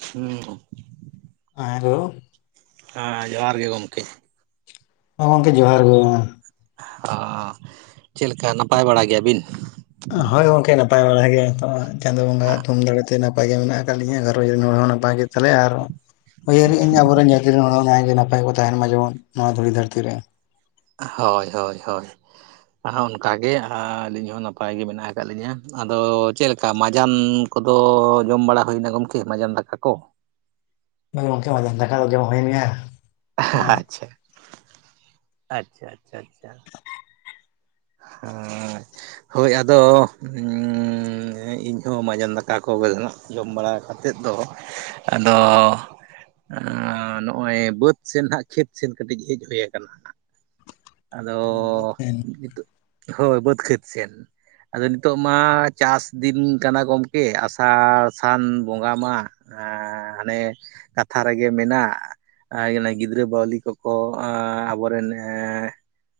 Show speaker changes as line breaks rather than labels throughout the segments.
ᱦᱩᱸ
ᱦᱮᱞᱳ
ᱦᱮᱸ ᱡᱚᱦᱟᱨ ᱜᱮ ᱜᱚᱢᱠᱮ᱾
ᱢᱟᱬᱟᱝ ᱛᱮ ᱡᱚᱦᱟᱨ ᱜᱮ
ᱟᱻ ᱪᱮᱫᱞᱮᱠᱟ ᱱᱟᱯᱟᱭ ᱵᱟᱲᱟ ᱜᱮᱭᱟ ᱵᱤᱱ?
ᱦᱳᱭ ᱜᱚᱝᱠᱮ ᱱᱟᱯᱟᱭ ᱵᱟᱲᱟ ᱜᱮᱭᱟ ᱛᱚ ᱪᱟᱸᱫᱚᱳ ᱵᱚᱸᱜᱟ-ᱟ ᱛᱩᱢ ᱫᱟᱲᱮ ᱛᱮ᱾ ᱛᱮ ᱱᱟᱯᱟᱭ ᱜᱮ ᱢᱮᱱᱟᱜ ᱟᱠᱟᱫ ᱞᱤᱧᱟᱹ ᱜᱷᱟᱸᱨᱚᱡᱽ ᱨᱮᱱ ᱦᱚᱲ ᱦᱚᱸ ᱱᱟᱯᱟᱭ ᱜᱮ᱾ ᱛᱟᱞᱦᱮ ᱟᱨ ᱩᱭᱦᱟᱹᱨᱮᱜ-ᱟᱹᱧ ᱟᱵᱚᱨᱮᱱ ᱡᱟᱹᱛᱤ ᱨᱮᱱ ᱦᱚᱲ ᱱᱟᱭᱜᱮ ᱱᱟᱯᱟᱭ ᱠᱚ ᱛᱟᱦᱮᱱ ᱢᱟ ᱡᱮᱢᱚᱱ ᱱᱚᱣᱟ ᱫᱷᱩᱲᱤ ᱫᱷᱟᱹᱨᱛᱤ ᱨᱮ᱾
ᱦᱳᱭ ᱦᱳᱭ ᱦᱳᱭ ᱚᱱᱠᱟᱜᱮ ᱟᱨ ᱟᱹᱞᱤᱧ ᱦᱚᱸ ᱱᱟᱯᱟᱭ ᱜᱮ ᱢᱮᱱᱟᱜ ᱟᱠᱟᱫ ᱞᱤᱧᱟᱹ ᱟᱫᱚ ᱪᱮᱫ ᱞᱮᱠᱟ ᱢᱟᱡᱟᱱ ᱠᱚᱫᱚ ᱡᱚᱢ ᱵᱟᱲᱟ ᱦᱩᱭᱱᱟ ᱜᱚᱢᱠᱮ ᱢᱟᱡᱟᱱ ᱫᱟᱠᱟ ᱠᱚ᱾
ᱜᱚᱢᱠᱮ ᱢᱟᱡᱟᱱ ᱫᱟᱠᱟ ᱫᱚ ᱡᱚᱢ ᱦᱩᱭᱮᱱ ᱜᱮᱭᱟ᱾
ᱟᱦᱟᱦᱟ ᱟᱪᱪᱷᱟ ᱟᱪᱪᱷᱟ ᱟᱪᱪᱷᱟ ᱟᱪᱪᱷᱟ
[unintelligible]
ᱦᱟᱸ ᱦᱳᱭ ᱟᱫᱚ᱾ ᱤᱧᱦᱚᱸ ᱢᱟᱡᱟᱱ ᱫᱟᱠᱟ ᱠᱚᱜᱮ ᱡᱚᱢ ᱵᱟᱲᱟ ᱠᱟᱛᱮᱫ ᱫᱚ᱾ ᱟᱫᱚ ᱱᱚᱜᱼᱚᱭ ᱵᱟᱹᱫᱽ ᱥᱮᱱ ᱦᱟᱸᱜ ᱠᱷᱮᱛ ᱥᱮᱱ ᱠᱟᱹᱴᱤᱡ ᱦᱮᱡ ᱦᱩᱭ ᱟᱠᱟᱱᱟ᱾ ᱟᱫᱚ
ᱦᱮᱸ
ᱱᱤᱛᱚᱜ ᱦᱳᱭ ᱵᱟᱹᱫᱽ ᱠᱷᱮᱛ ᱥᱮᱱ᱾ ᱟᱫᱚ ᱱᱤᱛᱚᱜ ᱢᱟ ᱪᱟᱹᱥ ᱫᱤᱱ ᱠᱟᱱᱟ ᱜᱚᱢᱠᱮ ᱟᱥᱟᱲ ᱥᱟᱱ ᱵᱚᱸᱜᱟ ᱢᱟ᱾ ᱦᱟᱱᱮ ᱠᱟᱛᱷᱟ ᱨᱮᱜᱮ ᱢᱮᱱᱟᱜ᱾ ᱜᱤᱫᱽᱨᱟᱹ ᱵᱟᱹᱣᱞᱤ ᱠᱚᱠᱚ ᱟᱵᱚᱨᱮᱱ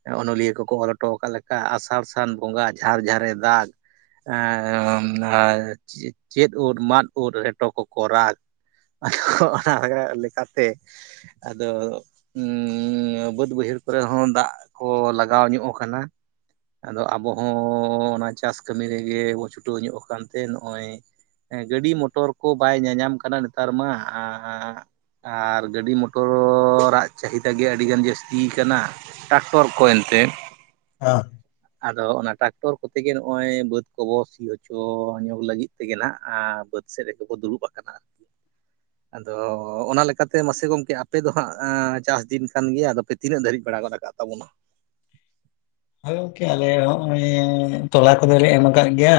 ᱮᱻ ᱚᱱᱚᱞᱤᱭᱟᱹ ᱠᱚᱠᱚ ᱚᱞ ᱦᱚᱴᱚ ᱟᱠᱟᱜ ᱞᱮᱠᱟ ᱟᱥᱟᱲ ᱥᱟᱱ ᱵᱚᱸᱜᱟ ᱡᱷᱟᱨ ᱡᱷᱟᱨᱮ ᱫᱟᱜᱽ᱾ ᱪᱮᱫ ᱳᱫ ᱢᱟᱫᱽ ᱳᱫ ᱨᱮᱴᱚ ᱠᱚ ᱨᱟᱜ᱾ ᱦᱚᱸ ᱚᱱᱟ ᱞᱮᱠᱟᱛᱮ ᱟᱫᱚ᱾ ᱵᱟᱹᱫᱽ ᱵᱟᱹᱭᱦᱟᱹᱲ ᱠᱚᱨᱮ ᱦᱚᱸ ᱫᱟᱜ ᱠᱚ ᱞᱟᱜᱟᱣ ᱧᱚᱜ ᱟᱠᱟᱱᱟ᱾ ᱟᱫᱚ ᱟᱵᱚ ᱦᱚᱸ ᱚᱱᱟ ᱪᱟᱥ ᱠᱟᱹᱢᱤ ᱨᱮᱜᱮ ᱵᱚ ᱪᱷᱩᱴᱟᱹᱣ ᱧᱚᱜ ᱟᱠᱟᱱᱛᱮ ᱱᱚᱜᱼᱚᱭ ᱦᱮᱸ ᱜᱟᱹᱰᱤ ᱢᱚᱴᱚᱨ ᱠᱚ ᱵᱟᱭ ᱧᱟᱧᱟᱢ ᱠᱟᱱᱟ ᱱᱮᱛᱟᱨ ᱢᱟ [unintelligible] ᱟᱨ ᱜᱟᱹᱰᱤ ᱢᱚᱴᱚᱨᱟᱜ ᱪᱟᱹᱦᱤᱫᱟ ᱜᱮ ᱟᱹᱰᱤ ᱜᱟᱱ ᱡᱟᱹᱥᱛᱤ ᱟᱠᱟᱱᱟ ᱴᱟᱠᱴᱚᱨ ᱠᱚ ᱮᱱᱛᱮ
ᱦᱟᱸ
ᱟᱫᱚ ᱚᱱᱟ ᱴᱟᱠᱴᱚᱨ ᱠᱚᱛᱮ ᱜᱮ ᱱᱚᱜᱼᱚᱭ ᱵᱟᱹᱫᱽ ᱠᱚᱵᱚ ᱥᱤ ᱦᱚᱪᱚ ᱧᱚᱜ ᱞᱟᱹᱜᱤᱫ ᱛᱮ ᱜᱮ ᱱᱟᱦᱟᱜ ᱵᱟᱹᱫᱽ ᱥᱮᱫ ᱨᱮᱜᱮ ᱠᱚ ᱫᱩᱲᱩᱵ ᱟᱠᱟᱱᱟ ᱟᱫᱚ ᱚᱱᱟ ᱞᱮᱠᱟᱛᱮ ᱢᱟᱥᱮ ᱜᱚᱝᱠᱮ ᱟᱯᱮ ᱫᱚ ᱦᱟᱸᱜ ᱪᱟᱥ ᱫᱤᱱ ᱠᱟᱱ ᱜᱮᱭᱟ ᱟᱫᱚ ᱯᱮ ᱛᱤᱱᱟᱹᱜ ᱫᱷᱟᱹᱨᱤᱡ ᱟᱸᱲᱜᱚᱫ ᱟᱠᱟᱫ ᱛᱟᱵᱚᱱᱟ
ᱦᱚᱭ ᱜᱚᱝᱠᱮ ᱟᱞᱮ ᱦᱚᱸᱜᱼᱚᱭ ᱛᱚᱞᱟ ᱠᱚᱫᱚᱞᱮ ᱮᱢ ᱟᱠᱟᱫ ᱜᱮᱭᱟ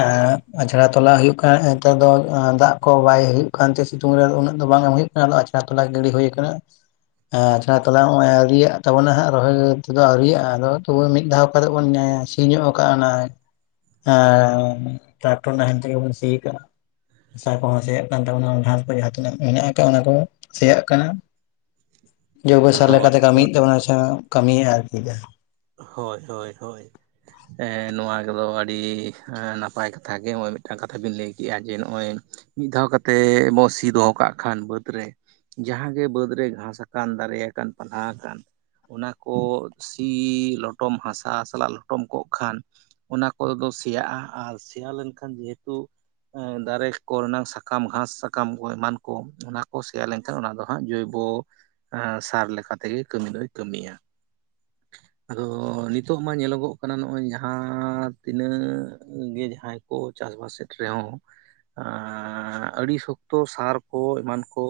ᱟᱪᱷᱲᱟ ᱛᱚᱞᱟ ᱦᱩᱭᱩᱜ ᱠᱟᱱ ᱱᱮᱛᱟᱨ ᱫᱚ ᱫᱟᱜ ᱠᱚ ᱵᱟᱭ ᱦᱩᱭᱩᱜ ᱠᱟᱱᱛᱮ ᱥᱤᱛᱩᱝ ᱨᱮ ᱩᱱᱟᱹᱜ ᱫᱚ ᱵᱟᱝ ᱮᱢ ᱦᱩᱭᱩᱜ ᱠᱟᱱᱟ ᱟᱪᱲᱟ ᱛᱚᱞᱟ ᱜᱤᱰᱤ ᱦᱩᱭᱩ ᱠᱟᱱᱟ᱾ ᱟᱪᱷᱲᱟ ᱛᱚᱞᱟ ᱱᱚᱜ-ᱚᱭ ᱟᱹᱣᱨᱤᱭᱟᱜ ᱛᱟᱵᱚᱱᱟ ᱦᱟᱸᱜ ᱨᱚᱦᱚᱭ ᱛᱮᱫᱚ ᱟᱹᱣᱨᱤᱭᱟᱜᱼᱟ ᱟᱫᱚ ᱛᱚᱵᱮ ᱢᱤᱫ ᱫᱷᱟᱣ᱾ ᱚᱠᱟ ᱴᱟᱜ ᱫᱚ ᱚᱱᱮ ᱥᱤ ᱧᱚᱜ ᱟᱠᱟᱜᱼᱟ ᱱᱟᱹᱭ ᱦᱮᱸ ᱦᱮᱸ ᱴᱟᱴᱚᱱᱟ ᱱᱟᱦᱮᱞ ᱛᱮᱜᱮ ᱵᱚᱱ ᱥᱤ ᱠᱟᱜ ᱦᱟᱥᱟ ᱠᱚ ᱦᱚᱸ ᱥᱮᱭᱟᱜ ᱠᱟᱱ ᱛᱟᱵᱚᱱᱟ ᱜᱷᱟᱸᱥ ᱠᱚ ᱡᱟᱦᱟᱸ ᱛᱤᱱᱟᱹᱜ ᱢᱮᱱᱟᱜ ᱠᱟᱜᱼᱟ ᱚᱱᱟ ᱠᱚ ᱦᱚᱸ ᱥᱮᱭᱟᱜ ᱠᱟᱱᱟ
[unintelligible]
ᱡᱚᱭᱵᱮᱥᱟᱨ ᱞᱮᱠᱟ
ᱦᱳᱭ
ᱛᱮ ᱠᱟᱹᱢᱤᱭᱮᱫ ᱛᱟᱵᱚᱱᱟ ᱥᱮ ᱠᱟᱹᱢᱤᱭᱮᱫᱼᱟ ᱟᱨᱠᱤ
ᱦᱚᱭ ᱦᱚᱭ ᱦᱚᱭ ᱦᱮᱸ ᱱᱚᱣᱟ ᱠᱚᱫᱚ ᱟᱹᱰᱤ ᱱᱟᱯᱟᱭ ᱠᱟᱛᱷᱟ ᱜᱮ ᱱᱚᱜᱼᱚᱭ ᱢᱤᱫᱴᱟᱝ ᱠᱟᱛᱷᱟ ᱵᱤᱱ ᱞᱟᱹᱭ ᱠᱮᱜᱼᱟ ᱡᱮ ᱱᱚᱜᱼᱚᱭ ᱢᱤᱫ ᱫᱷᱟᱣ ᱠᱟᱛᱮ ᱵᱚ ᱥᱤ ᱫᱚᱦᱚ ᱠᱟᱜ ᱠᱷᱟᱱ ᱵᱟᱹᱫᱽ ᱨᱮ ᱡᱟᱦᱟᱸᱜᱮ ᱵᱟᱹᱫᱽ ᱨᱮ ᱜᱷᱟᱸᱥ ᱟᱠᱟᱱ ᱫᱟᱨᱮ ᱟᱠᱟᱱ ᱯᱟᱞᱦᱟ ᱟᱠᱟᱱ ᱚᱱᱟ ᱠᱚ ᱥᱤ ᱥᱤ ᱞᱚᱴᱚᱢ ᱦᱟᱥᱟ ᱥᱟᱞᱟᱜ ᱞᱚᱴᱚᱢ ᱠᱚᱜ ᱠᱷᱟᱱ ᱚᱱᱟ ᱠᱚ ᱫᱚ ᱥᱮᱭᱟᱜᱼᱟ ᱟᱨ ᱥᱮᱭᱟ ᱞᱮᱱᱠᱷᱟᱱ ᱡᱮᱦᱮᱛᱩ ᱫᱟᱨᱮ ᱠᱚᱨᱮᱱᱟᱜ ᱥᱟᱠᱟᱢ ᱜᱷᱟᱸᱥ ᱥᱟᱠᱟᱢ ᱠᱚ ᱮᱢᱟᱱ ᱠᱚ ᱚᱱᱟ ᱠᱚ ᱥᱮᱭᱟ ᱚᱱᱟ ᱫᱚ ᱦᱟᱸᱜ ᱡᱚᱭᱵᱚ ᱥᱟᱨ ᱞᱮᱠᱟ ᱛᱮᱜᱮ ᱠᱟᱹᱢᱤ ᱫᱚᱭ ᱠᱟᱹᱢᱤᱭᱟ ᱟᱫᱚ ᱱᱤᱛᱚᱜ ᱢᱟ ᱧᱮᱞᱚᱜᱚᱜ ᱠᱟᱱᱟ ᱱᱚᱜᱼᱚᱭ ᱡᱟᱦᱟᱸ ᱛᱤᱱᱟᱹᱜ ᱜᱮ ᱡᱟᱦᱟᱸᱭ ᱠᱚ ᱪᱟᱥ ᱵᱟᱥ ᱥᱮᱫ ᱨᱮ ᱦᱚᱸ ᱟᱹᱰᱤ ᱥᱚᱠᱛᱚ ᱥᱟᱨ ᱠᱚ ᱮᱢᱟᱱ ᱠᱚ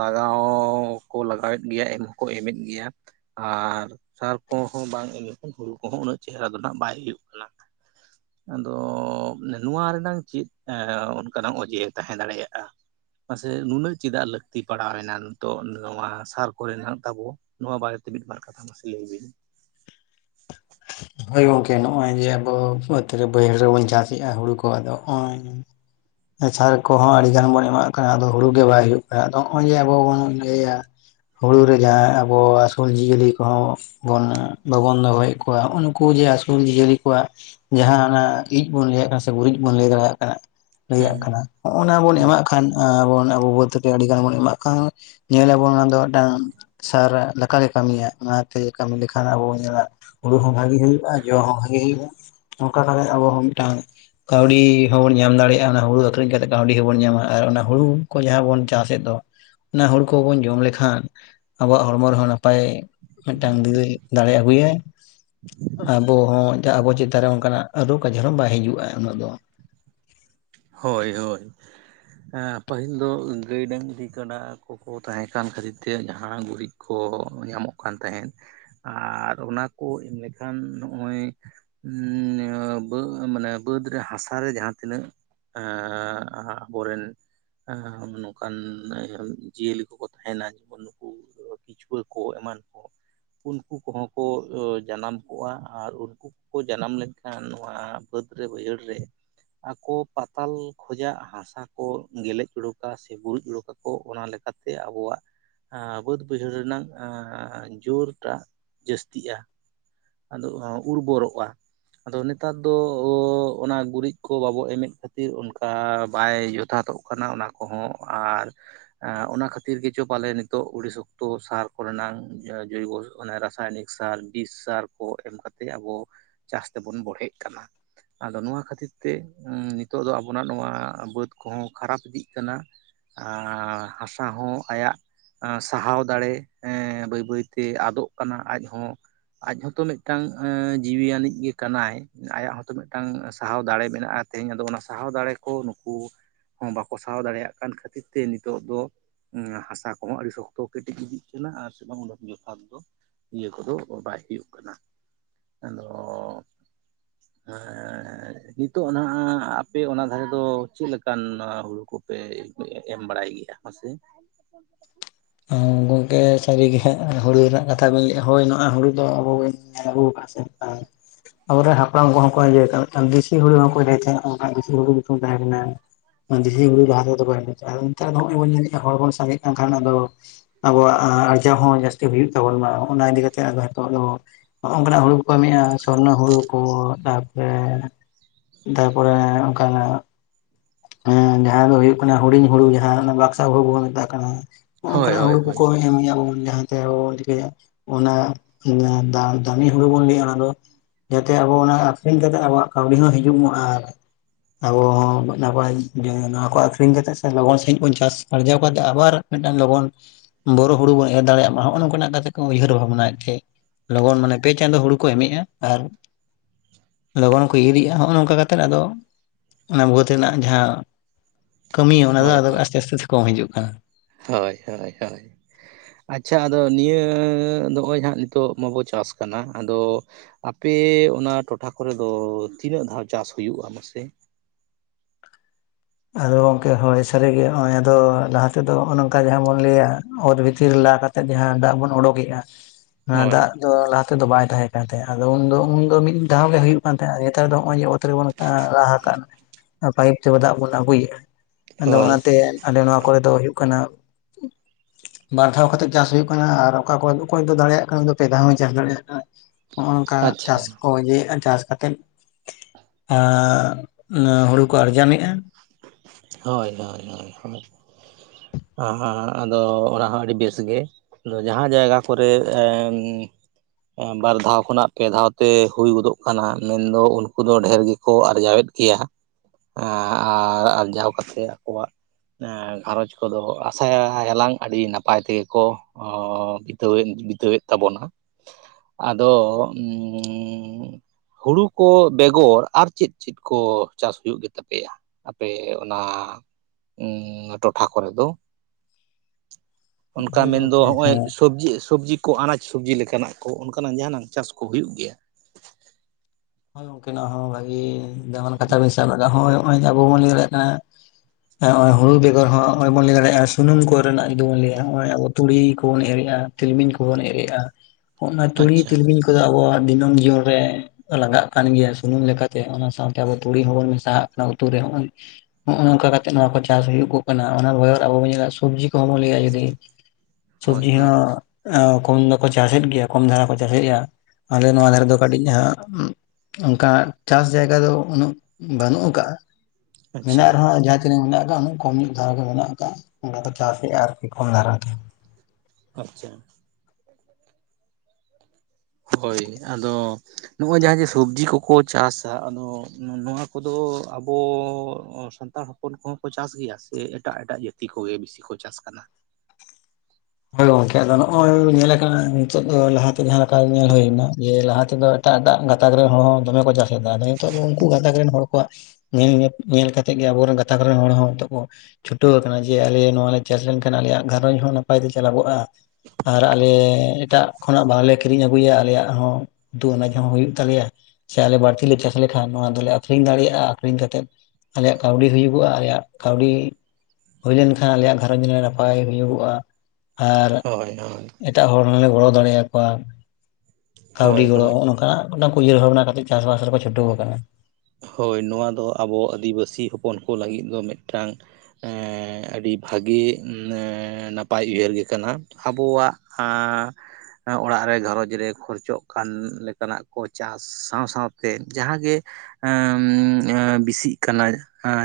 ᱞᱟᱜᱟᱣ ᱠᱚ ᱞᱟᱜᱟᱣᱮᱫ ᱜᱮᱭᱟ ᱮᱱ ᱦᱚᱸᱠᱚ ᱮᱢᱮᱫ ᱜᱮᱭᱟ ᱟᱨ ᱥᱟᱨ ᱠᱚᱦᱚᱸ ᱵᱟᱝ ᱮᱢᱠᱷᱟᱱ ᱦᱩᱲᱩ ᱠᱚᱦᱚᱸ ᱩᱱᱟᱹᱜ ᱪᱮᱨᱦᱟ ᱫᱚ ᱱᱟᱦᱟᱜ ᱵᱟᱭ ᱦᱩᱭᱩᱜ ᱠᱟᱱᱟ ᱟᱫᱚ ᱱᱚᱣᱟ ᱨᱮᱱᱟᱝ ᱪᱮᱫ ᱚᱱᱠᱟᱱᱟᱜ ᱚᱡᱮ ᱛᱟᱦᱮᱸ ᱫᱟᱲᱮᱭᱟᱜᱼᱟ ᱢᱟᱥᱮ ᱱᱩᱱᱟᱹᱜ ᱪᱮᱫᱟᱜ ᱞᱟᱹᱠᱛᱤ ᱯᱟᱲᱟᱣᱮᱱᱟ ᱱᱤᱛᱚᱜ ᱱᱚᱣᱟ ᱥᱟᱨ ᱠᱚᱨᱮᱱᱟᱜ ᱛᱟᱵᱚ ᱱᱚᱣᱟ ᱵᱟᱨᱮ ᱛᱮ ᱢᱤᱫ ᱵᱟᱨ ᱠᱟᱛᱷᱟ ᱢᱟᱥᱮ ᱞᱟᱹᱭ ᱵᱤᱱ
ᱦᱚᱭ ᱜᱚᱝᱠᱮ ᱱᱚᱜᱼᱚᱭ ᱡᱮ ᱟᱵᱚ ᱵᱟᱹᱫᱽ ᱨᱮ ᱵᱟᱹᱭᱦᱟᱹᱲ ᱨᱮᱵᱚᱱ ᱪᱟᱥᱮᱫᱼᱟ ᱦᱩᱲᱩ ᱠᱚ ᱟᱫᱚ ᱱᱚᱜᱼᱚᱭ
[unintelligible]
ᱥᱟᱨ ᱠᱚ ᱦᱚᱸ ᱟᱹᱰᱤᱜᱟᱱ ᱵᱚᱱ ᱮᱢᱟᱜ ᱠᱟᱱᱟ ᱟᱫᱚ ᱦᱩᱲᱩ ᱜᱮ ᱵᱟᱭ ᱦᱩᱭᱩᱜ ᱠᱟᱱᱟ ᱟᱫᱚ ᱱᱚᱜᱼᱚᱭ ᱡᱮ ᱟᱵᱚ ᱵᱚᱱ ᱤᱭᱟᱹᱭᱟ ᱦᱩᱲᱩ ᱨᱮ ᱡᱟᱦᱟᱸ ᱟᱵᱚ ᱟᱹᱥᱩᱞ ᱡᱤᱭᱟᱹᱞᱤ ᱠᱚᱦᱚᱸ ᱵᱚᱱ ᱵᱟᱵᱚᱱ ᱫᱚᱦᱚᱭᱮᱫ ᱠᱚᱣᱟ ᱦᱚᱸᱜ ᱩᱱᱠᱩ ᱡᱮ ᱟᱹᱥᱩᱞ ᱡᱤᱭᱟᱹᱞᱤ ᱠᱚᱣᱟᱜ ᱡᱟᱦᱟᱸ ᱚᱱᱟ ᱤᱡ ᱵᱚᱱ ᱞᱟᱹᱭᱟ ᱥᱮ ᱜᱩᱨᱤᱡᱽ ᱵᱚᱱ ᱞᱟᱹᱭ ᱫᱟᱲᱮᱭᱟᱜ ᱠᱟᱱᱟ ᱞᱟᱹᱭᱟᱜ
ᱦᱮᱸ
ᱠᱟᱱᱟ ᱦᱚᱸᱜᱼ ᱱᱟ ᱵᱚᱱ ᱮᱢᱟᱜ ᱠᱷᱟᱱ ᱟᱵᱚ ᱵᱟᱹᱫᱽ ᱟᱹᱰᱤᱜᱟᱱ ᱵᱚᱱ ᱮᱢᱟᱜ ᱠᱷᱟᱱ ᱧᱮᱞ ᱟᱵᱚᱱ ᱚᱱᱟ ᱫᱚ ᱢᱤᱫᱴᱟᱝ ᱥᱟᱨ ᱞᱮᱠᱟᱜᱮ ᱠᱟᱹᱢᱤᱭᱟ ᱚᱱᱟᱛᱮ ᱠᱟᱹᱢᱤ ᱞᱮᱠᱷᱟᱱ ᱟᱵᱚ ᱧᱮᱞᱟ ᱦᱩᱲᱩ ᱦᱚᱸ ᱵᱷᱟᱜᱤ ᱦᱩᱭᱩᱜᱼᱟ ᱡᱚ ᱦᱚᱸ ᱵᱷᱟᱜᱤ ᱦᱩᱭᱩᱜᱼᱟ ᱱᱚᱝᱠᱟ ᱠᱟᱛᱮ ᱟᱵᱚ ᱦᱚᱸ ᱢᱤᱫᱴᱟᱝ ᱠᱟᱹᱣᱰᱤ ᱦᱚᱸᱵᱚᱱ ᱧᱟᱢ ᱫᱟᱲᱮᱭᱟᱜᱼᱟ ᱚᱱᱟ ᱦᱩᱲᱩ ᱟᱹᱠᱷᱨᱤᱧ ᱠᱟᱛᱮ ᱠᱟᱹᱣᱰᱤ ᱦᱚᱸᱵᱚᱱ ᱧᱟᱢᱟ ᱟᱨ ᱚᱱᱟ ᱦᱩᱲᱩ ᱠᱚ ᱡᱟᱦᱟᱸ ᱵᱚᱱ ᱪᱟᱥᱮᱫ ᱫᱚ ᱚᱱᱟ ᱦᱩᱲᱩ ᱠᱚᱵᱚᱱ ᱡᱚᱢ ᱞᱮᱠᱷᱟᱱ ᱟᱵᱚᱣᱟᱜ ᱦᱚᱲᱢᱚ ᱨᱮᱦᱚᱸ ᱱᱟᱯᱟᱭ ᱢᱤᱫᱴᱟᱝ ᱫᱤᱞ ᱫᱟᱲᱮ ᱟᱹᱜᱩᱭᱟᱭ
[unintelligible]
ᱟᱵᱚ ᱦᱚᱸ ᱟᱵᱚ ᱪᱮᱛᱟᱱ ᱨᱮ ᱚᱱᱠᱟᱱᱟᱜ ᱨᱚᱜᱽ ᱟᱡᱟᱨ ᱦᱚᱸ ᱵᱟᱭ ᱦᱤᱡᱩᱜᱼᱟ ᱩᱱᱟᱹᱜ ᱫᱚ
ᱦᱚᱭ ᱦᱚᱭ ᱦᱮᱸ ᱯᱟᱹᱦᱤᱞ ᱫᱚ ᱜᱟᱹᱭ ᱰᱟᱹᱝᱨᱤ ᱠᱟᱰᱟ ᱠᱚ ᱠᱚ ᱛᱟᱦᱮᱸ ᱠᱟᱱ ᱠᱷᱟᱹᱛᱤᱨ ᱛᱮ ᱡᱟᱦᱟᱸ ᱜᱩᱨᱤᱡᱽ ᱠᱚ ᱧᱟᱢᱚᱜ ᱠᱟᱱ ᱛᱟᱦᱮᱸᱫ ᱟᱨ ᱚᱱᱟ ᱠᱚ ᱮᱢ ᱞᱮᱠᱷᱟᱱ ᱱᱚᱜᱼᱚᱭ, [unintelligible] ᱵᱟᱹ ᱢᱟᱱᱮ ᱵᱟᱹᱫᱽ ᱨᱮ ᱦᱟᱥᱟᱨᱮ ᱡᱟᱦᱟᱸ ᱛᱤᱱᱟᱹᱜ ᱮᱸ ᱱᱟᱦᱟᱜ ᱟᱵᱚᱨᱮᱱ, ᱮ ᱱᱚᱝᱠᱟᱱ ᱡᱤᱭᱟᱹᱞᱤ ᱠᱚᱠᱚ ᱛᱟᱦᱮᱱᱟ ᱡᱮᱢᱚᱱ ᱱᱩᱠᱩ ᱠᱤᱪᱩᱣᱟᱹ ᱠᱚ ᱮᱢᱟᱱ ᱠᱚ ᱩᱱᱠᱩ ᱠᱚᱦᱚᱸ ᱠᱚ ᱡᱟᱱᱟᱢ ᱠᱚᱜᱼᱟ ᱟᱨ ᱩᱱᱠᱩ ᱠᱚ ᱡᱟᱱᱟᱢ ᱞᱮᱱᱠᱷᱟᱱ ᱱᱚᱣᱟ ᱵᱟᱹᱫᱽ ᱨᱮ ᱵᱟᱹᱭᱦᱟᱹᱲ ᱨᱮ ᱟᱠᱚ ᱯᱟᱛᱟᱞ ᱠᱷᱚᱡᱟᱜ ᱦᱟᱥᱟ ᱠᱚ ᱜᱮᱞᱮᱫ ᱳᱰᱚᱠ-ᱟ ᱥᱮ ᱵᱩᱨᱩᱡ ᱚᱰᱚᱠ ᱟᱠᱚ ᱚᱱᱟ ᱞᱮᱠᱟᱛᱮ ᱟᱵᱚᱣᱟᱜ ᱯᱟ.... ᱟ ᱵᱟᱹᱫ ᱵᱟᱹᱭᱦᱟᱹᱲ ᱨᱮᱱᱟᱝ ᱡᱳᱨ ᱴᱟᱜ ᱡᱟᱹᱥᱛᱤᱜᱼᱟ, ᱟᱫᱚ ᱩᱨ ᱵᱚᱨᱚᱜᱼᱟ, ᱟᱫᱚ ᱱᱮᱛᱟᱨ ᱫᱚ ᱚᱸ ᱚᱱᱟ ᱜᱩᱨᱤᱡ ᱠᱚ ᱵᱟᱵᱚ ᱮᱢᱮᱫ ᱠᱷᱟᱹᱛᱤᱨ ᱚᱱᱠᱟ ᱵᱟᱭ ᱡᱚᱛᱷᱟᱛᱚᱜ ᱠᱟᱱᱟ ᱚᱱᱟ ᱠᱚᱦᱚᱸ, ᱟᱨ ᱚᱱᱟ ᱠᱷᱟᱹᱛᱤᱨ ᱜᱮᱪᱚ ᱯᱟᱞᱮ ᱱᱤᱛᱚᱜ ᱩᱰᱤᱥᱚᱠᱛᱚ ᱥᱟᱨ ᱠᱚᱨᱮᱱᱟᱝ ᱡᱚᱭᱵᱚ ᱨᱟᱥᱟᱭᱚᱱᱤᱠ ᱥᱟᱨ ᱵᱤᱥ ᱥᱟᱨ ᱠᱚ ᱮᱢ ᱠᱟᱛᱮᱫ ᱟᱵᱚ ᱪᱟᱥ ᱛᱮᱵᱚᱱ ᱵᱚᱲᱦᱮᱜ ᱠᱟᱱᱟ ᱟᱫᱚ ᱱᱚᱣᱟ ᱠᱷᱟᱹᱛᱤᱨ ᱛᱮ ᱱᱤᱛᱚᱜ ᱫᱚ ᱟᱵᱚᱱᱟᱜ ᱱᱚᱣᱟ ᱵᱟᱹᱫᱽ ᱠᱚ ᱦᱚᱸ ᱠᱷᱟᱨᱟᱯ ᱤᱫᱤᱜ ᱠᱟᱱᱟ ᱟᱨ ᱦᱟᱥᱟ ᱦᱚᱸ ᱟᱭᱟᱜ ᱟ ᱥᱟᱦᱟᱣ ᱫᱟᱲᱮ ᱵᱟᱹᱭ ᱵᱟᱹᱭ ᱛᱮ ᱟᱫᱚᱜ ᱠᱟᱱᱟ ᱟᱡ ᱦᱚᱸ ᱟᱡ ᱦᱚᱸ ᱛᱚ ᱢᱤᱫᱴᱟᱝ ᱟᱺ.. ᱡᱤᱣᱤ ᱟᱱᱤᱡ ᱜᱮ ᱠᱟᱱᱟᱭ ᱟᱭᱟᱜ ᱦᱚᱸᱛᱚ ᱢᱤᱫᱴᱟᱝ ᱥᱟᱦᱟᱣ ᱫᱟᱲᱮ ᱢᱮᱱᱟᱜᱼᱟ, ᱛᱮᱦᱮᱧ ᱟᱫᱚ ᱚᱱᱟ ᱥᱟᱦᱟᱣ ᱫᱟᱲᱮ ᱠᱚ ᱱᱩᱠᱩ ᱦᱚᱸ ᱵᱟᱠᱚ ᱥᱟᱦᱟᱣ ᱫᱟᱲᱮᱭᱟᱜ ᱠᱟᱱ ᱠᱷᱟᱹᱛᱤᱨ ᱛᱮ ᱱᱤᱛᱚᱜ ᱫᱚ ᱦᱩᱸ ᱦᱟᱥᱟ ᱠᱚᱦᱚᱸ ᱟᱹᱰᱤ ᱥᱚᱠᱛᱚ ᱠᱮᱴᱮᱡ ᱤᱫᱤᱜ ᱠᱟᱱᱟ ᱟᱨ [unintelligible] [unintelligible] ᱡᱚᱛᱷᱟᱛ ᱫᱚ, ᱤᱭᱟᱹ ᱠᱚᱫᱚ ᱵᱟᱭ ᱦᱩᱭᱩᱜ ᱠᱟᱱᱟ ᱟᱫᱚ ᱦᱮᱸ ᱱᱤᱛᱚᱜ ᱱᱟᱦᱟᱜ ᱟᱯᱮ ᱚᱱᱟ ᱫᱷᱟᱨᱮ ᱫᱚ ᱪᱮᱫ ᱞᱮᱠᱟᱱ ᱦᱩᱲᱩ ᱠᱚᱯᱮ ᱮᱢ ᱵᱟᱲᱟᱭ ᱜᱮᱭᱟ? ᱯᱷᱟᱥᱮ, [inaudible] [inaudible]
ᱮᱸ ᱜᱚᱝᱠᱮ ᱥᱟᱹᱨᱤᱜᱮ ᱦᱟᱸᱜ ᱦᱩᱲᱩ ᱨᱮᱱᱟᱜ ᱠᱟᱛᱷᱟ ᱵᱤᱱ ᱞᱟᱹᱭ ᱮᱫ-ᱟ ᱦᱳᱭ ᱱᱚᱼᱟ ᱦᱩᱲᱩ ᱫᱚ ᱟᱵ ᱵᱤᱱ, ᱧᱮᱞ ᱟᱹᱜᱩ ᱠᱟᱜ-ᱟ ᱥᱮ ᱚᱱᱠᱟ, ᱟᱵᱚᱨᱮᱱ ᱦᱟᱯᱲᱟᱢ ᱠᱚᱦᱚᱸ ᱠᱚ ᱤᱭᱟᱹᱭᱮᱫ ᱛᱟᱦᱮᱸᱫ ᱫᱮᱥᱤ ᱦᱩᱲᱩ ᱦᱚᱸᱠᱚ ᱤᱫᱤ ᱛᱟᱦᱮᱫ ᱱᱚᱜ-ᱚ ᱱᱚᱝᱠᱟ ᱫᱮᱥᱤ ᱦᱩᱲᱩ ᱧᱩᱛᱩᱢ ᱛᱟᱦᱮᱸ ᱠᱟᱱᱟ, ᱵᱟᱝ ᱫᱮᱥᱤ ᱦᱩᱲᱩ ᱞᱟᱦᱟᱛᱮ ᱫᱚ ᱵᱟᱝ ᱟᱫᱚ ᱱᱮᱛᱟᱨ ᱫᱚ ᱱᱚᱜ-ᱚᱭ ᱵᱚᱱ ᱧᱮᱞᱮᱜᱼᱟ ᱦᱚᱲ ᱵᱚᱱ ᱥᱟᱸᱜᱮ ᱠᱟᱱ ᱠᱷᱟᱱ ᱟᱫᱚ ᱟᱵᱚᱣᱟᱜ ᱟᱨᱡᱟᱣ ᱦᱚᱸ ᱡᱟᱹᱥᱛᱤ ᱦᱩᱭᱩᱜ ᱛᱟᱵᱚᱱ ᱢᱟ ᱚᱱᱟ ᱤᱫᱤ ᱠᱟᱛᱮ ᱟᱫᱚ ᱦᱚᱭᱛᱚ ᱟᱫᱚ ᱱᱚᱜ-ᱚ ᱱᱚᱝᱠᱟ ᱱᱟᱜ ᱦᱩᱲᱩ ᱠᱚ ᱠᱟᱹᱢᱤ ᱮᱫᱼᱟ ᱥᱚᱨᱱᱚ ᱦᱩᱲᱩ ᱠᱚ ᱛᱟᱯᱚᱨᱮ ᱛᱟᱨᱯᱚᱨᱮ ᱚᱱᱠᱟᱱᱟᱜ, ᱦᱮᱸ ᱡᱟᱦᱟᱸ ᱫᱚ ᱦᱩᱭᱩᱜ ᱠᱟᱱᱟ ᱦᱩᱰᱤᱧ ᱦᱩᱲᱩ ᱡᱟᱦᱟᱸ ᱚᱱᱟ ᱵᱟᱠᱥᱟ ᱦᱳᱲᱳ ᱵᱚᱱ ᱢᱮᱛᱟᱜ ᱠᱟᱱᱟ, ᱱᱚᱜ-ᱚ ᱚᱱᱠᱟ
ᱦᱳᱭ
ᱱᱟᱜ
ᱦᱳᱭ
ᱦᱩᱲ
ᱦᱳᱭ
ᱠᱚᱠᱚ ᱮᱢᱮᱜ ᱟᱵᱚᱱ ᱡᱟᱦᱟᱸᱫ ᱛᱮ ᱨᱚ ᱵᱚᱱ ᱛᱤᱠᱟᱹᱭᱟ ᱚᱱᱟ ᱫᱟ ᱫᱟ ᱫᱟᱢᱤ ᱦᱩᱲᱩ ᱵᱚᱱ ᱞᱟᱹᱭ ᱮᱫ-ᱟ ᱚᱱᱟ ᱫᱚ ᱡᱟᱛᱮ ᱟᱵᱚ ᱚᱱᱟ ᱟᱠᱷᱨᱤᱧ ᱠᱟᱛᱮ ᱟᱵᱚᱣᱟᱜ ᱠᱟᱹᱣᱰᱤ ᱦᱚᱸ ᱦᱤᱡᱩᱜ ᱢᱟ ᱟᱨ ᱟᱵᱚ ᱦᱚᱸ ᱱᱟᱯᱟᱭ ᱡᱮ ᱱᱚᱣᱟ ᱠᱚ ᱟᱠᱷᱨᱤᱧ ᱠᱟᱛᱮᱜ ᱥᱮ ᱞᱚᱜᱚᱱ ᱥᱟᱺᱦᱤᱡ ᱵᱚᱱ ᱪᱟᱥ ᱟᱨᱡᱟᱣ ᱠᱟᱛᱮᱜ ᱟᱵᱟᱨ ᱢᱤᱫᱴᱟᱝ ᱞᱚᱜᱚᱱ ᱵᱳᱨᱚ ᱦᱩᱲᱩ ᱵᱚᱱ ᱮᱨ ᱫᱟᱲᱮᱭᱟᱜ ᱢᱟ ᱱᱚᱜᱼᱚ ᱱᱚᱝᱠᱟᱱᱟᱜ ᱠᱟᱛᱷᱟ ᱠᱚ ᱩᱭᱦᱟᱹᱨ ᱵᱷᱟᱵᱱᱟ ᱮᱫ ᱛᱟᱦᱮᱫ, ᱞᱚᱜᱚᱱ ᱢᱟᱱᱮ ᱯᱮ ᱪᱟᱸᱫᱳ ᱦᱩᱲᱩ ᱠᱚ ᱮᱢᱮᱜᱼᱟ ᱟᱨ ᱞᱚᱜᱚᱱ ᱠᱚ ᱤᱨᱮᱜᱼᱟ ᱱᱚᱜᱼᱚᱭ ᱱᱚᱝᱠᱟ ᱠᱟᱛᱮᱜ ᱟᱫᱚ ᱚᱱᱟ ᱵᱟᱹᱫᱽ ᱮᱛ ᱨᱮᱱᱟᱜ ᱡᱟᱦᱟᱸ ᱠᱟᱹᱢᱤᱭᱟᱹ ᱚᱱᱟ ᱫᱚ
ᱦᱳᱭ
ᱟᱫᱚ ᱟᱥᱛᱮ ᱟᱥᱛᱮ ᱛᱮ ᱠᱚᱢ ᱦᱤᱡᱩᱜ ᱠᱟᱱᱟ,
ᱦᱳᱭ ᱦᱳᱭ ᱦᱳᱭ, ᱟᱪᱪᱷᱟ ᱟᱫᱚ ᱱᱤᱭᱟᱹ ᱫᱚᱜᱼᱚᱭ ᱡᱟᱦᱟ ᱦᱟᱸᱜ ᱱᱤᱛᱚᱜ ᱢᱟᱵᱚ ᱪᱟᱥ ᱠᱟᱱᱟ ᱟᱫᱚ ᱟᱯᱮ ᱚᱱᱟ ᱴᱚᱴᱷᱟ ᱠᱚᱨᱮ ᱫᱚ ᱛᱤᱱᱟᱹᱜ ᱫᱷᱟᱣ ᱪᱟᱥ ᱦᱩᱭᱩᱜᱼᱟ ᱢᱟᱥᱮ?
ᱟᱫᱚ ᱜᱚᱝᱠᱮ ᱦᱳᱭ ᱥᱟᱹᱨᱤᱜᱮ ᱱᱚᱜᱼᱚᱭ ᱟᱫᱚ ᱞᱟᱦᱟ ᱛᱮᱫᱚ ᱱᱚᱜ-ᱚᱭ ᱱᱚᱝᱠᱟ ᱡᱟᱦᱟᱸ ᱵᱚᱱ ᱞᱟᱹᱭᱟ ᱚᱛ ᱵᱷᱤᱛᱤᱨ ᱞᱟ ᱠᱟᱛᱮ, ᱛᱮᱫ ᱡᱟᱦᱟᱸ ᱫᱟᱜ ᱵᱚᱱ ᱚᱰᱚᱠ ᱮᱫᱼᱟ,
[inaudible] [inaudible]
ᱦᱟᱸ ᱫᱟᱜ ᱫᱚ ᱞᱟᱦᱟ ᱛᱮᱫᱚ ᱵᱟᱭ ᱛᱟᱦᱮᱸ ᱠᱟᱱ ᱛᱟᱦᱮᱸᱜ ᱟᱫᱚ ᱩᱱᱫᱚ ᱩᱱᱫᱚ ᱢᱤᱫ ᱫᱷᱟᱣ ᱜᱮ ᱦᱩᱭᱩᱜ ᱠᱟᱱ ᱛᱟᱦᱮᱸᱜ ᱱᱮᱛᱟᱨ ᱫᱚ ᱱᱚᱜ-ᱚᱭ ᱡᱮ ᱚᱛ ᱨᱮᱵᱚᱱ ᱮᱸ ᱨᱟᱦᱟ ᱠᱟᱱ ᱯᱟᱭᱤᱯ ᱛᱮ ᱵᱚ ᱫᱟᱜ ᱵᱚᱱ ᱟᱹᱜᱩᱭᱮᱜᱟ ᱟᱫᱚ
ᱦᱳᱭ
ᱚᱱᱟᱛᱮ ᱟᱞᱮ ᱱᱚᱣᱟ ᱠᱚᱨᱮ ᱫᱚ ᱦᱩᱭᱩᱜ ᱠᱟᱱᱟ, ᱵᱟᱨ ᱫᱷᱟᱣ ᱠᱟᱛᱮᱫ ᱪᱟᱥ ᱦᱩᱭᱩᱜ ᱠᱟᱱᱟ ᱟᱨ ᱚᱠᱟ ᱠᱚ ᱚᱠᱚᱭ ᱫᱚ ᱫᱟᱲᱮᱭᱟᱜ ᱠᱟᱱ ᱩᱱᱤ ᱫᱚ ᱯᱮ ᱫᱷᱟᱣ ᱦᱚᱭ ᱪᱟᱥ ᱫᱟᱲᱮᱭᱟᱜ ᱠᱟᱱᱟ, ᱱᱚᱜ-ᱚ ᱱᱚᱝᱠᱟ
ᱟᱪᱪᱷᱟ
ᱪᱟᱥ ᱠᱚ ᱤᱭᱟᱹ ᱭᱮᱫᱼᱟ ᱪᱟᱥ ᱠᱟᱛᱮᱫ, ᱟ ᱦᱩᱲᱩ ᱠᱚ ᱟᱨᱡᱟᱱᱮᱜᱼᱟ,
ᱦᱳᱭ ᱦᱳᱭ ᱦᱳᱭ ᱟᱫᱚ ᱚᱱᱟ ᱦᱚᱸ ᱟᱹᱰᱤ ᱵᱮᱥ ᱜᱮ ᱟᱫᱚ ᱡᱟᱦᱟᱸ ᱡᱟᱭᱜᱟ ᱠᱚᱨᱮ ᱵᱟᱨ ᱫᱷᱟᱣ ᱠᱷᱚᱱᱟᱜ ᱯᱮ ᱫᱷᱟᱣ ᱛᱮ ᱦᱩᱭ ᱜᱚᱫᱚᱜ ᱠᱟᱱᱟ ᱢᱮᱱᱫᱚ ᱩᱱᱠᱩ ᱫᱚ ᱰᱷᱮᱨ ᱜᱮᱠᱚ ᱟᱨᱡᱟᱣᱮᱫ ᱠᱚ ᱜᱮᱭᱟ ᱟᱨ ᱟᱨᱡᱟᱣ ᱠᱟᱛᱮᱫ ᱟᱠᱚᱣᱟᱜ ᱜᱷᱟᱨᱚᱸᱡᱽ ᱠᱚᱫᱚ ᱟᱥᱟᱭᱟᱞᱟᱝ ᱟᱹᱰᱤ ᱱᱟᱯᱟᱭ ᱛᱮᱜᱮ ᱠᱚ ᱵᱤᱛᱟᱹᱣ ᱵᱤᱛᱟᱹᱣᱮᱫ ᱛᱟᱵᱚᱱᱟ᱾ ᱟᱫᱚ ᱩᱸ ᱦᱩᱲᱩ ᱠᱚ ᱵᱮᱜᱚᱨ ᱟᱨ ᱪᱮᱫ ᱪᱮᱫ ᱠᱚ ᱪᱟᱥ ᱦᱩᱭᱩᱜ ᱜᱮᱛᱟᱯᱮᱭᱟ ᱟᱯᱮ ᱚᱱᱟ ᱴᱚᱴᱷᱟ ᱠᱚᱨᱮ ᱫᱚ ᱚᱱᱠᱟ
ᱦᱳᱭ
ᱢᱮᱱᱫᱚ
ᱜᱚᱝᱠᱮ
ᱦᱚᱜᱼᱚᱭ
ᱦᱮᱸ
ᱥᱚᱵᱡᱤ ᱥᱚᱵᱡᱤ ᱠᱚ ᱠᱚ ᱟᱱᱟᱡᱽ ᱥᱚᱵᱡᱤ ᱞᱮᱠᱟᱱᱟᱜ ᱠᱚ ᱚᱱᱠᱟᱱᱟᱜ ᱡᱟᱦᱟᱱᱟᱱᱟᱜ ᱪᱟᱥ ᱠᱚ ᱦᱩᱭᱩᱜ ᱜᱮᱭᱟ
ᱦᱳᱭ ᱩᱱᱠᱱᱟᱜ ᱦᱚᱸ ᱵᱷᱟᱜᱤ ᱫᱟᱢᱟᱱ ᱠᱟᱛᱷᱟ ᱵᱤᱱ ᱥᱟᱵ ᱟᱠᱟᱫᱟ ᱱᱚᱜᱼᱚᱭ ᱟᱵᱚ ᱵᱚᱱ ᱞᱟᱹᱭ ᱫᱟᱲᱮᱭᱟᱜ ᱠᱟᱱᱟ ᱚᱭ ᱦᱩᱲᱩ ᱵᱮᱜᱚᱨ ᱦᱚᱸ ᱱᱚᱜ ᱚᱭ ᱵᱚᱱ ᱞᱟᱹᱭ ᱫᱟᱲᱮᱭᱟᱜᱼᱟ ᱥᱩᱱᱩᱢ ᱠᱚᱨᱮ ᱡᱩᱫᱤ ᱵᱚᱱ ᱞᱟᱹᱭᱟ ᱱᱚᱜ ᱚ ᱟᱵᱚ ᱛᱩᱲᱤ ᱠᱚᱵᱚᱱ ᱮᱨᱮᱜᱼᱟ ᱛᱤᱞᱢᱤᱧ ᱠᱚᱵᱚᱱ ᱮᱨ ᱮᱜᱼᱟᱜ ᱚᱱᱟ ᱛᱩᱲᱤ
ᱟᱪᱪᱷᱟ
ᱛᱤᱞᱢᱤᱧ ᱠᱚᱫᱚ ᱟᱵᱚᱣᱟᱜ ᱫᱤᱱᱟᱹᱢ ᱡᱤᱭᱚᱱ ᱨᱮ ᱞᱟᱜᱟᱜ ᱠᱟᱱ ᱜᱮᱭᱟ ᱥᱩᱱᱩᱢ ᱞᱮᱠᱟᱛᱮ ᱚᱱᱟ ᱥᱟᱶᱛᱮ ᱟᱵᱚ ᱛᱩᱲᱤ ᱦᱚᱸᱵᱚᱱ ᱢᱮᱥᱟᱣᱟᱜ ᱠᱟᱱᱟ ᱩᱛᱩ ᱨᱮ ᱱᱚᱜᱚᱭ ᱱᱚᱜᱼᱚᱭ ᱱᱚᱝᱠᱟ ᱠᱟᱛᱮᱜ ᱱᱚᱣᱟ ᱠᱚ ᱪᱟᱥ ᱦᱩᱭᱩᱜ ᱠᱟᱱᱟ ᱚᱱᱟ ᱵᱚᱭᱚᱨ ᱨᱮ ᱟᱵᱚ ᱵᱚᱱ ᱧᱮᱞᱟ ᱥᱚᱵᱡᱤ ᱠᱚᱦᱚᱸ ᱵᱚ ᱞᱟᱹᱭᱟ ᱡᱩᱫᱤ᱾
[inaudible]
ᱥᱚᱵᱡᱤ ᱦᱚ ᱠᱚᱢ ᱫᱚᱠᱚ ᱪᱟᱥᱮᱫ ᱜᱮᱭᱟ ᱠᱚᱢ ᱫᱷᱟᱨᱟ ᱠᱚ ᱪᱟᱥᱮᱫᱼᱟ ᱟᱞᱮ ᱱᱚᱣᱟ ᱫᱷᱟᱨᱮ ᱫᱚ ᱠᱟᱹᱴᱤᱡ ᱡᱟᱦᱟᱸ ᱚᱱᱠᱟ ᱪᱟᱥ ᱡᱟᱭᱜᱟ ᱫᱚ ᱩᱱᱟᱹᱜ ᱵᱟᱹᱱᱩᱜ ᱠᱟᱜᱼᱟ ᱢᱮᱱᱟᱜ
ᱟᱪᱪᱷᱟ
ᱨᱮᱦᱚᱸ [unintelligible] ᱤᱧ ᱢᱮᱱᱟᱜ ᱠᱟᱫᱼᱟ ᱩᱱᱟᱹᱜ ᱠᱚᱢ ᱧᱚᱜ ᱫᱷᱟᱨᱟ ᱜᱮ ᱢᱮᱱᱟᱜ ᱟᱠᱟᱫᱼᱟ ᱚᱰᱮ ᱠᱚ ᱪᱟᱥᱮᱜᱼᱟ ᱟᱨᱠᱤ ᱠᱚᱢ ᱫᱷᱟᱨᱟ ᱜᱮ
ᱟᱪᱪᱷᱟ ᱦᱳᱭ ᱟᱫᱚ ᱱᱚᱜᱼᱚᱭ ᱡᱟᱦᱟᱸ ᱡᱮ ᱥᱚᱵᱡᱤ ᱠᱚᱠᱚ ᱪᱟᱥᱟ ᱟᱫᱚ ᱱᱚᱣᱟ ᱠᱚᱫᱚ ᱟᱵᱚ ᱥᱟᱱᱛᱟᱲ ᱦᱚᱯᱚᱱ ᱠᱚᱦᱚᱸ ᱠᱚ ᱪᱟᱥ ᱜᱮᱭᱟ ᱥᱮ ᱮᱴᱟᱜ ᱮᱴᱟᱜ ᱡᱟᱹᱛᱤ ᱠᱚᱜᱮ ᱵᱤᱥᱤ ᱠᱚ ᱪᱟᱥ ᱠᱟᱱᱟ
ᱦᱳᱭ ᱜᱚᱝᱠᱮ ᱟ ᱱᱚᱜ ᱚᱭ ᱧᱮᱞ ᱠᱟᱱᱟ ᱱᱤᱛᱚᱜ ᱫᱚ ᱞᱟᱦᱟᱛᱮ ᱡᱟᱦᱟᱸ ᱞᱮᱠᱟ ᱧᱮᱞ ᱦᱩᱭᱱᱟ ᱡᱮ ᱞᱟᱦᱟ ᱛᱮᱫᱚ ᱮᱴᱟᱜ ᱛᱟᱜ ᱜᱟᱛᱟᱠ ᱨᱮᱱ ᱦᱚᱲ ᱦᱚᱸ ᱫᱚᱢᱮ ᱠᱚ ᱪᱟᱥᱮᱫᱟ ᱟᱫᱚ ᱱᱤᱛᱚᱜ ᱫᱚ ᱩᱱᱠᱩ ᱜᱟᱛᱟᱠ ᱨᱮᱱ ᱦᱚᱲ ᱟᱠᱚᱣᱟᱜ ᱧᱮᱞ ᱧᱮᱞ ᱠᱟᱛᱮᱫ ᱜᱮ ᱟᱵᱚᱨᱮᱱ ᱜᱟᱛᱟᱠᱨᱮᱱ ᱦᱚᱲ ᱦᱚᱸ ᱱᱤᱛᱚᱜ ᱠᱚ ᱪᱷᱩᱴᱟᱹᱣ ᱱᱟ ᱡᱮ ᱟᱞᱮ ᱱᱚᱣᱟ ᱞᱮ ᱪᱟᱥ ᱞᱮᱱᱠᱷᱟᱱ ᱟᱞᱮᱭᱟᱜ ᱜᱷᱟᱷᱟᱨᱚᱧᱡᱽ ᱦᱚᱸ ᱱᱟᱯᱟᱭ ᱛᱮ ᱪᱟᱞᱟᱵᱚᱜᱼᱟ ᱟᱨ ᱟᱞᱮ ᱮᱴᱟᱜ ᱠᱷᱚᱱᱟᱜ ᱵᱟᱝᱞᱮ ᱠᱤᱨᱤᱧ ᱟᱹᱜᱩᱭᱟ ᱟᱞᱮᱭᱟᱜ ᱦᱚᱸ ᱩᱛᱩ ᱟᱱᱟᱡ ᱦᱩᱭᱩᱜ ᱛᱟᱞᱮᱭᱟ ᱥᱮ ᱟᱞᱮ ᱵᱟᱹᱲᱛᱤ ᱞᱮ ᱪᱟᱥ ᱞᱮᱠᱷᱟᱱ ᱱᱚᱣᱟ ᱫᱚᱞᱮ ᱟᱠᱷᱨᱤᱧ ᱫᱟᱲᱮᱭᱟᱜᱼᱟ ᱟᱠᱷᱨᱤᱧ ᱠᱟᱛᱮᱫ ᱟᱞᱮᱭᱟᱜ ᱠᱟᱹᱣᱰᱤ ᱦᱩᱭᱩᱜᱚᱜᱼᱟ ᱟᱞᱮᱭᱟᱜ ᱠᱟᱹᱣᱰᱤ ᱦᱳᱭ ᱞᱮᱱᱠᱷᱟᱱ ᱟᱞᱮᱭᱟᱜ ᱜᱷᱟᱨᱚᱸᱧᱡᱽ ᱨᱮ ᱱᱟᱯᱟᱭ ᱦᱳᱭᱳᱜᱚᱜᱼᱟ᱾ ᱟᱨ
ᱦᱳᱭ ᱦᱳᱭ
ᱮᱴᱟᱜ ᱦᱚᱲ ᱦᱚᱸᱞᱮ ᱜᱚᱲᱚ ᱫᱟᱲᱮᱭᱟᱠᱚᱣᱟ᱾
ᱦᱳᱭ
ᱠᱟᱹᱣᱰᱤ ᱜᱚᱲᱚ
ᱦᱳᱭ
ᱦᱚᱜᱼᱱᱟᱜ ᱢᱤᱫ ᱩᱟᱹᱨᱦᱚᱨ ᱠᱟᱛᱮᱫ ᱪᱟᱥᱵᱟᱥ ᱨᱮᱠᱚ ᱪᱷᱩᱴᱟᱹᱣ ᱟᱠᱟᱱᱟ᱾
ᱦᱳᱭ ᱱᱚᱣᱟ ᱫᱚ ᱟᱵᱚ ᱟᱹᱫᱤᱵᱟᱹᱥᱤ ᱦᱚᱯᱚᱱ ᱠᱚ ᱞᱟᱹᱜᱤᱫ ᱫᱚ ᱢᱤᱫᱴᱟᱝ ᱟᱹᱰᱤ ᱵᱷᱟᱹᱜᱮ ᱱᱟᱯᱟᱭ ᱩᱭᱦᱟᱹᱨ ᱜᱮ ᱠᱟᱱᱟ ᱟᱵᱚᱣᱟᱜ ᱟᱨ ᱚᱲᱟᱜ ᱨᱮ ᱜᱷᱟᱸᱨᱚᱧᱡᱽ ᱨᱮ ᱠᱷᱚᱨᱚᱪᱚᱜ ᱠᱟᱱ ᱞᱮᱠᱟᱱᱟᱜ ᱠᱚ ᱪᱟᱥ ᱥᱟᱶ ᱥᱟᱶᱟᱛᱮ ᱡᱟᱦᱟᱸᱜᱮ ᱮ ᱵᱮᱥᱤᱜ ᱠᱟᱱᱟ᱾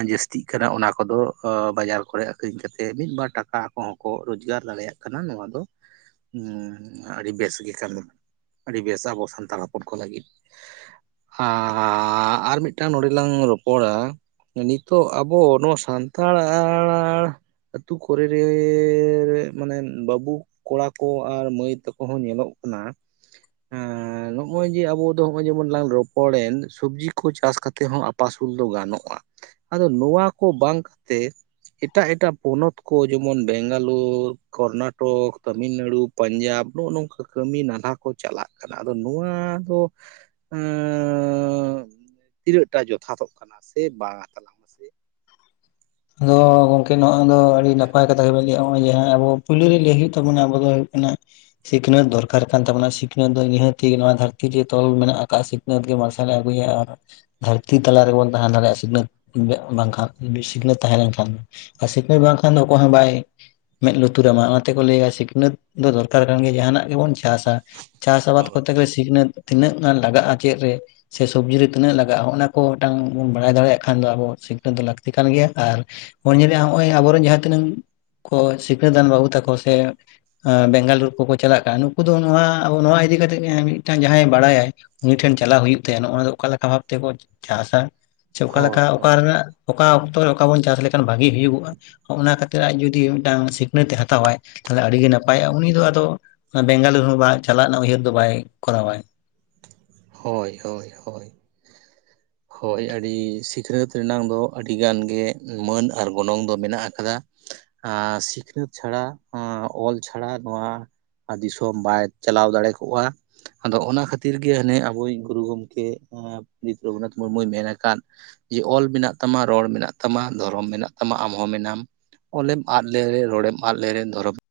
ᱡᱟᱹᱥᱛᱤᱜ ᱠᱟᱱᱟ ᱚᱱᱟ ᱠᱚᱫᱚ ᱵᱟᱡᱟᱨ ᱠᱚᱨᱮ ᱟᱹᱠᱷᱨᱤᱧ ᱠᱟᱛᱮᱫ ᱢᱤᱫᱵᱟᱨ ᱴᱟᱠᱟ᱾ ᱠᱚᱦᱚᱸ ᱠᱚ ᱨᱚᱡᱽᱜᱟᱨ ᱫᱟᱲᱮᱭᱟᱜ ᱠᱟᱱᱟ ᱱᱚᱣᱟ ᱫᱚ᱾ ᱦᱩᱸ ᱟᱹᱰᱤ ᱵᱮᱥ ᱜᱮ ᱠᱟᱱᱟ ᱟᱹᱰᱤ ᱵᱮᱥ ᱟᱵᱚ ᱥᱟᱱᱛᱟᱲ ᱦᱚᱯᱚᱱ ᱠᱚ ᱞᱟᱹᱜᱤᱫ᱾ ᱟ ᱟᱨ ᱢᱤᱫᱴᱟᱝ ᱱᱚᱸᱰᱮ ᱞᱟᱝ ᱨᱚᱯᱚᱲᱟ ᱱᱤᱛᱚᱜ ᱟᱵᱚ ᱱᱚᱣᱟ ᱥᱟᱱᱛᱟᱲ ᱟᱲ ᱟᱲ ᱟᱹᱛᱩ ᱠᱚᱨᱮ ᱨᱮ ᱨᱮ ᱢᱟᱱᱮ ᱵᱟᱹᱵᱩ ᱠᱚᱲᱟ ᱠᱚ ᱟᱨ ᱢᱟᱹᱭ ᱛᱟᱠᱚ ᱦᱚᱸ ᱧᱮᱞᱚᱜ ᱠᱟᱱᱟ ᱮᱸ ᱱᱚᱜᱼᱚᱭ ᱡᱮ ᱟᱵᱚ ᱫᱚ ᱱᱚᱜᱼᱚᱭ ᱡᱮ ᱞᱟᱝ ᱨᱚᱯᱚᱲᱮᱱ ᱥᱚᱵᱽᱡᱤ ᱠᱳ ᱪᱟᱥ ᱠᱟᱛᱮᱫ ᱦᱚᱸ ᱟᱯᱟᱥᱩᱞ ᱫᱚ ᱜᱟᱱᱚᱜᱼᱟᱲ᱾ ᱟᱫᱚ ᱱᱚᱣᱟ ᱠᱚ ᱵᱟᱝ ᱠᱟᱛᱮ ᱮᱴᱟᱜ ᱮᱴᱟᱜ ᱯᱚᱱᱚᱛ ᱠᱚ ᱡᱮᱢᱚᱱ ᱵᱮᱝᱜᱟᱞᱳᱨ ᱠᱚᱨᱱᱟᱴᱚᱠ ᱛᱟᱹᱢᱤᱞᱱᱟᱹᱲᱩ ᱯᱟᱧᱡᱟᱵᱽ ᱱᱚᱜᱼᱚᱭ ᱱᱚᱝᱠᱟ ᱠᱟᱹᱢᱤ ᱱᱟᱞᱦᱟ ᱠᱚ ᱪᱟᱞᱟᱜ ᱠᱟᱱᱟ ᱟᱫᱚ ᱱᱚᱣᱟ ᱫᱚ ᱟᱸᱻ ᱛᱤᱱᱟᱹᱜᱴᱟ ᱡᱚᱛᱷᱟᱛᱚᱜ ᱠᱟᱱᱟ ᱥᱮ ᱵᱟᱝ ᱼᱟ ᱠᱟᱱᱟ?
ᱟᱫᱚ ᱜᱚᱝᱠᱮ ᱱᱚᱣᱟᱜ ᱫᱚ ᱟᱹᱰᱤ ᱱᱟᱯᱟᱭ ᱠᱟᱛᱷᱟ ᱜᱮᱵᱚᱱ ᱞᱮᱭᱮᱜᱼᱟ ᱾ᱱᱚᱜᱼᱚᱭ ᱡᱮ ᱟᱵᱚ ᱯᱳᱞᱳ ᱨᱮ ᱞᱟᱹᱭ ᱦᱳᱭᱳᱜ ᱛᱟᱵᱚᱱᱟ ᱟᱵᱚ ᱫᱚ ᱦᱳᱭᱳᱜ ᱠᱟᱱᱟ ᱥᱤᱠᱷᱱᱟᱹᱛ ᱫᱚᱨᱠᱟᱨ ᱠᱟᱱ ᱛᱟᱵᱚᱱᱟ ᱥᱤᱠᱷᱱᱟᱹᱛ ᱫᱚ ᱱᱤᱦᱟᱹᱛᱤ ᱱᱚᱣᱟ ᱫᱷᱟᱹᱨᱛᱤ ᱨᱮ ᱛᱚᱞ ᱢᱮᱱᱟᱜ ᱟᱠᱟᱫ ᱥᱤᱵ ᱱᱟᱹᱫ ᱜᱮ ᱢᱟᱨᱥᱟᱞᱮ ᱟᱹᱜᱩᱭᱟ ᱟᱨ ᱫᱷᱟᱹᱨᱛᱤ ᱛᱟᱞᱟ ᱨᱮᱜᱮᱵᱚᱱ ᱛᱟᱦᱮ ᱫᱟᱲᱮᱭᱟᱜᱼᱟ, ᱥᱤᱠᱷᱱᱟᱹᱛ ᱵᱟᱝᱠᱷᱟᱱ ᱥᱤᱠᱷᱱᱟᱹᱛ ᱛᱟᱦᱮᱸ ᱞᱮᱱᱠᱷᱟᱱ ᱟᱨ ᱥᱤᱠᱷᱱᱟᱹᱛ ᱵᱟᱝᱠᱷᱟᱱ ᱫᱚ ᱚᱠᱚᱭ ᱦᱚᱸ ᱵᱟᱭ ᱢᱮᱸᱫ ᱞᱩᱛᱩᱨᱟᱢᱟ ᱚᱱᱟ ᱛᱮᱠᱚ ᱞᱟᱹᱭᱟ ᱥᱤᱠᱷᱱᱟᱹᱛ ᱫᱚ ᱫᱚᱨᱠᱟᱨ ᱠᱟᱱ ᱜᱮ ᱡᱟᱦᱟᱱᱟᱜ ᱜᱮᱵᱚᱱ ᱪᱟᱥᱟ ᱪᱟᱥ ᱟᱵᱟᱫᱽ ᱠᱚᱛᱮ ᱜᱮ ᱥᱤᱠᱷᱚᱱᱟᱹᱛ ᱛᱤᱱᱟᱹᱜ ᱜᱟᱱ ᱞᱟᱜᱟᱜᱼᱟ᱾ ᱪᱮᱜ ᱨᱮ? ᱥᱮ ᱥᱚᱵᱽᱡᱤ ᱨᱮ ᱛᱤᱱᱟᱹᱜ ᱞᱟᱜᱟᱜᱼᱟ ᱦᱚᱜᱱᱟ ᱠᱚ ᱢᱤᱫᱴᱟᱝ ᱵᱚᱱ ᱵᱟᱲᱟᱭ ᱫᱟᱲᱮᱭᱟᱜ ᱠᱷᱟᱱ ᱫᱚ ᱟᱵᱚ ᱥᱤᱠᱷᱱᱟᱹᱛ ᱫᱚ ᱞᱟᱹᱠᱚᱛᱤ ᱠᱟᱱ ᱜᱮᱭᱟ᱾ ᱟᱨ ᱦᱚᱸ [unintelligible] ᱟᱵᱚᱨᱮᱱ ᱡᱟᱦᱟᱸ ᱛᱤᱱᱟᱹᱝ, ᱠᱚ ᱥᱤᱠᱷᱟᱹᱛᱟᱱ ᱵᱟᱹᱵᱩ ᱛᱟᱠᱚ ᱥᱮ ᱮ ᱵᱮᱝᱜᱟᱞᱳᱨ ᱠᱚᱠᱚ ᱪᱟᱞᱟᱜ ᱠᱟᱱᱟ ᱱᱩᱠᱩ ᱫᱚ ᱱᱚᱣᱟ, ᱱᱚᱣᱟ ᱤᱫᱤ ᱠᱟᱛᱮᱜ ᱢᱤᱫᱴᱟᱝ ᱡᱟᱦᱟᱸᱭ ᱵᱟᱲᱟᱭᱟᱭ ᱩᱱᱤ ᱴᱷᱮᱱ ᱪᱟᱞᱟᱜ ᱦᱩᱭᱩᱜ ᱛᱟᱭᱟᱽ᱾ ᱱᱚᱜᱼᱟ ᱫᱚ ᱚᱠᱟ ᱞᱮᱠᱟ ᱵᱷᱟᱵ ᱛᱮᱠᱚ ᱪᱟᱥᱟ ᱥᱮ ᱚᱠᱟ
ᱦᱳᱭ
ᱚᱠᱟ ᱨᱮᱱᱟᱜ ᱚᱠᱟ ᱚᱠᱛᱚ ᱨᱮ ᱚᱠᱟ ᱵᱚᱱ ᱪᱟᱥ ᱞᱮᱠᱷᱟᱱ ᱵᱷᱟᱜᱤ ᱦᱩᱭᱩᱜᱼᱟ᱾ ᱦᱚᱜᱱᱟ ᱠᱷᱟᱛᱤᱨ ᱟᱡ ᱡᱩᱫᱤ ᱢᱤᱫᱴᱟᱝ ᱥᱤᱠᱷᱱᱟᱹᱛ ᱮ ᱦᱟᱛᱟᱣᱟᱭ᱾ ᱛᱟᱦᱚᱞᱮ ᱟᱹᱰᱤᱜᱮ ᱱᱟᱯᱟᱭᱚᱜᱼᱟ ᱩᱱᱤ ᱫᱚ ᱟᱫᱚ ᱵᱮᱝᱜᱟᱞᱩᱨ ᱦᱚᱸ ᱪᱟᱞᱟᱜ ᱨᱮᱱᱟᱜ ᱩᱭᱦᱟᱹᱨ ᱫᱚ ᱵᱟᱭ ᱠᱚᱨᱟᱣᱟᱭ᱾
ᱦᱳᱭ ᱦᱳᱭ ᱦᱳᱭ ᱦᱳᱭ ᱟᱹᱰᱤ ᱥᱤᱠᱷᱱᱟᱹᱛ ᱨᱮᱱᱟᱜ ᱫᱚ ᱟᱹᱰᱤ ᱜᱟᱱ ᱜᱮ ᱢᱟᱹᱱ ᱟᱨ ᱜᱚᱱᱚᱝ ᱫᱚ ᱢᱮᱱᱟᱜ ᱟᱠᱟᱫᱟ᱾ ᱟᱸ ᱥᱤᱠᱷᱱᱟᱹᱛ ᱪᱷᱟᱲᱟ ᱚᱞ ᱪᱷᱟᱲᱟ ᱱᱚᱣᱟ ᱟᱨ ᱫᱤᱥᱚᱢ ᱵᱟᱭ ᱪᱟᱞᱟᱣ ᱫᱟᱲᱮ ᱠᱚᱜᱼᱟ᱾ ᱟᱫᱚ ᱚᱱᱟ ᱠᱷᱟᱹᱛᱤᱨ ᱜᱮ ᱱᱤ ᱟᱵᱩᱭᱤᱡ ᱜᱩᱨᱩ ᱜᱚᱢᱠᱮ ᱯᱚᱱᱰᱤᱛ ᱨᱚᱜᱷᱩᱱᱟᱛᱷ ᱢᱩᱨᱢᱩᱭ ᱢᱮᱱ ᱟᱠᱟᱫ ᱡᱮ ᱚᱞ ᱢᱮᱱᱟᱜ ᱛᱟᱢᱟ ᱨᱚᱲ ᱢᱮᱱᱟᱜ ᱛᱟᱢᱟ ᱫᱷᱚᱨᱚᱢ ᱢᱮᱱᱟᱜ ᱛᱟᱢᱟ ᱟᱢᱦᱚᱸ ᱢᱮᱱᱟᱢ᱾ ᱚᱞᱮᱢ ᱟᱫ ᱞᱮᱨᱮ ᱨᱚᱲᱮᱢ ᱟᱫ ᱞᱮᱨᱮ ᱫᱷᱚᱨᱚᱢ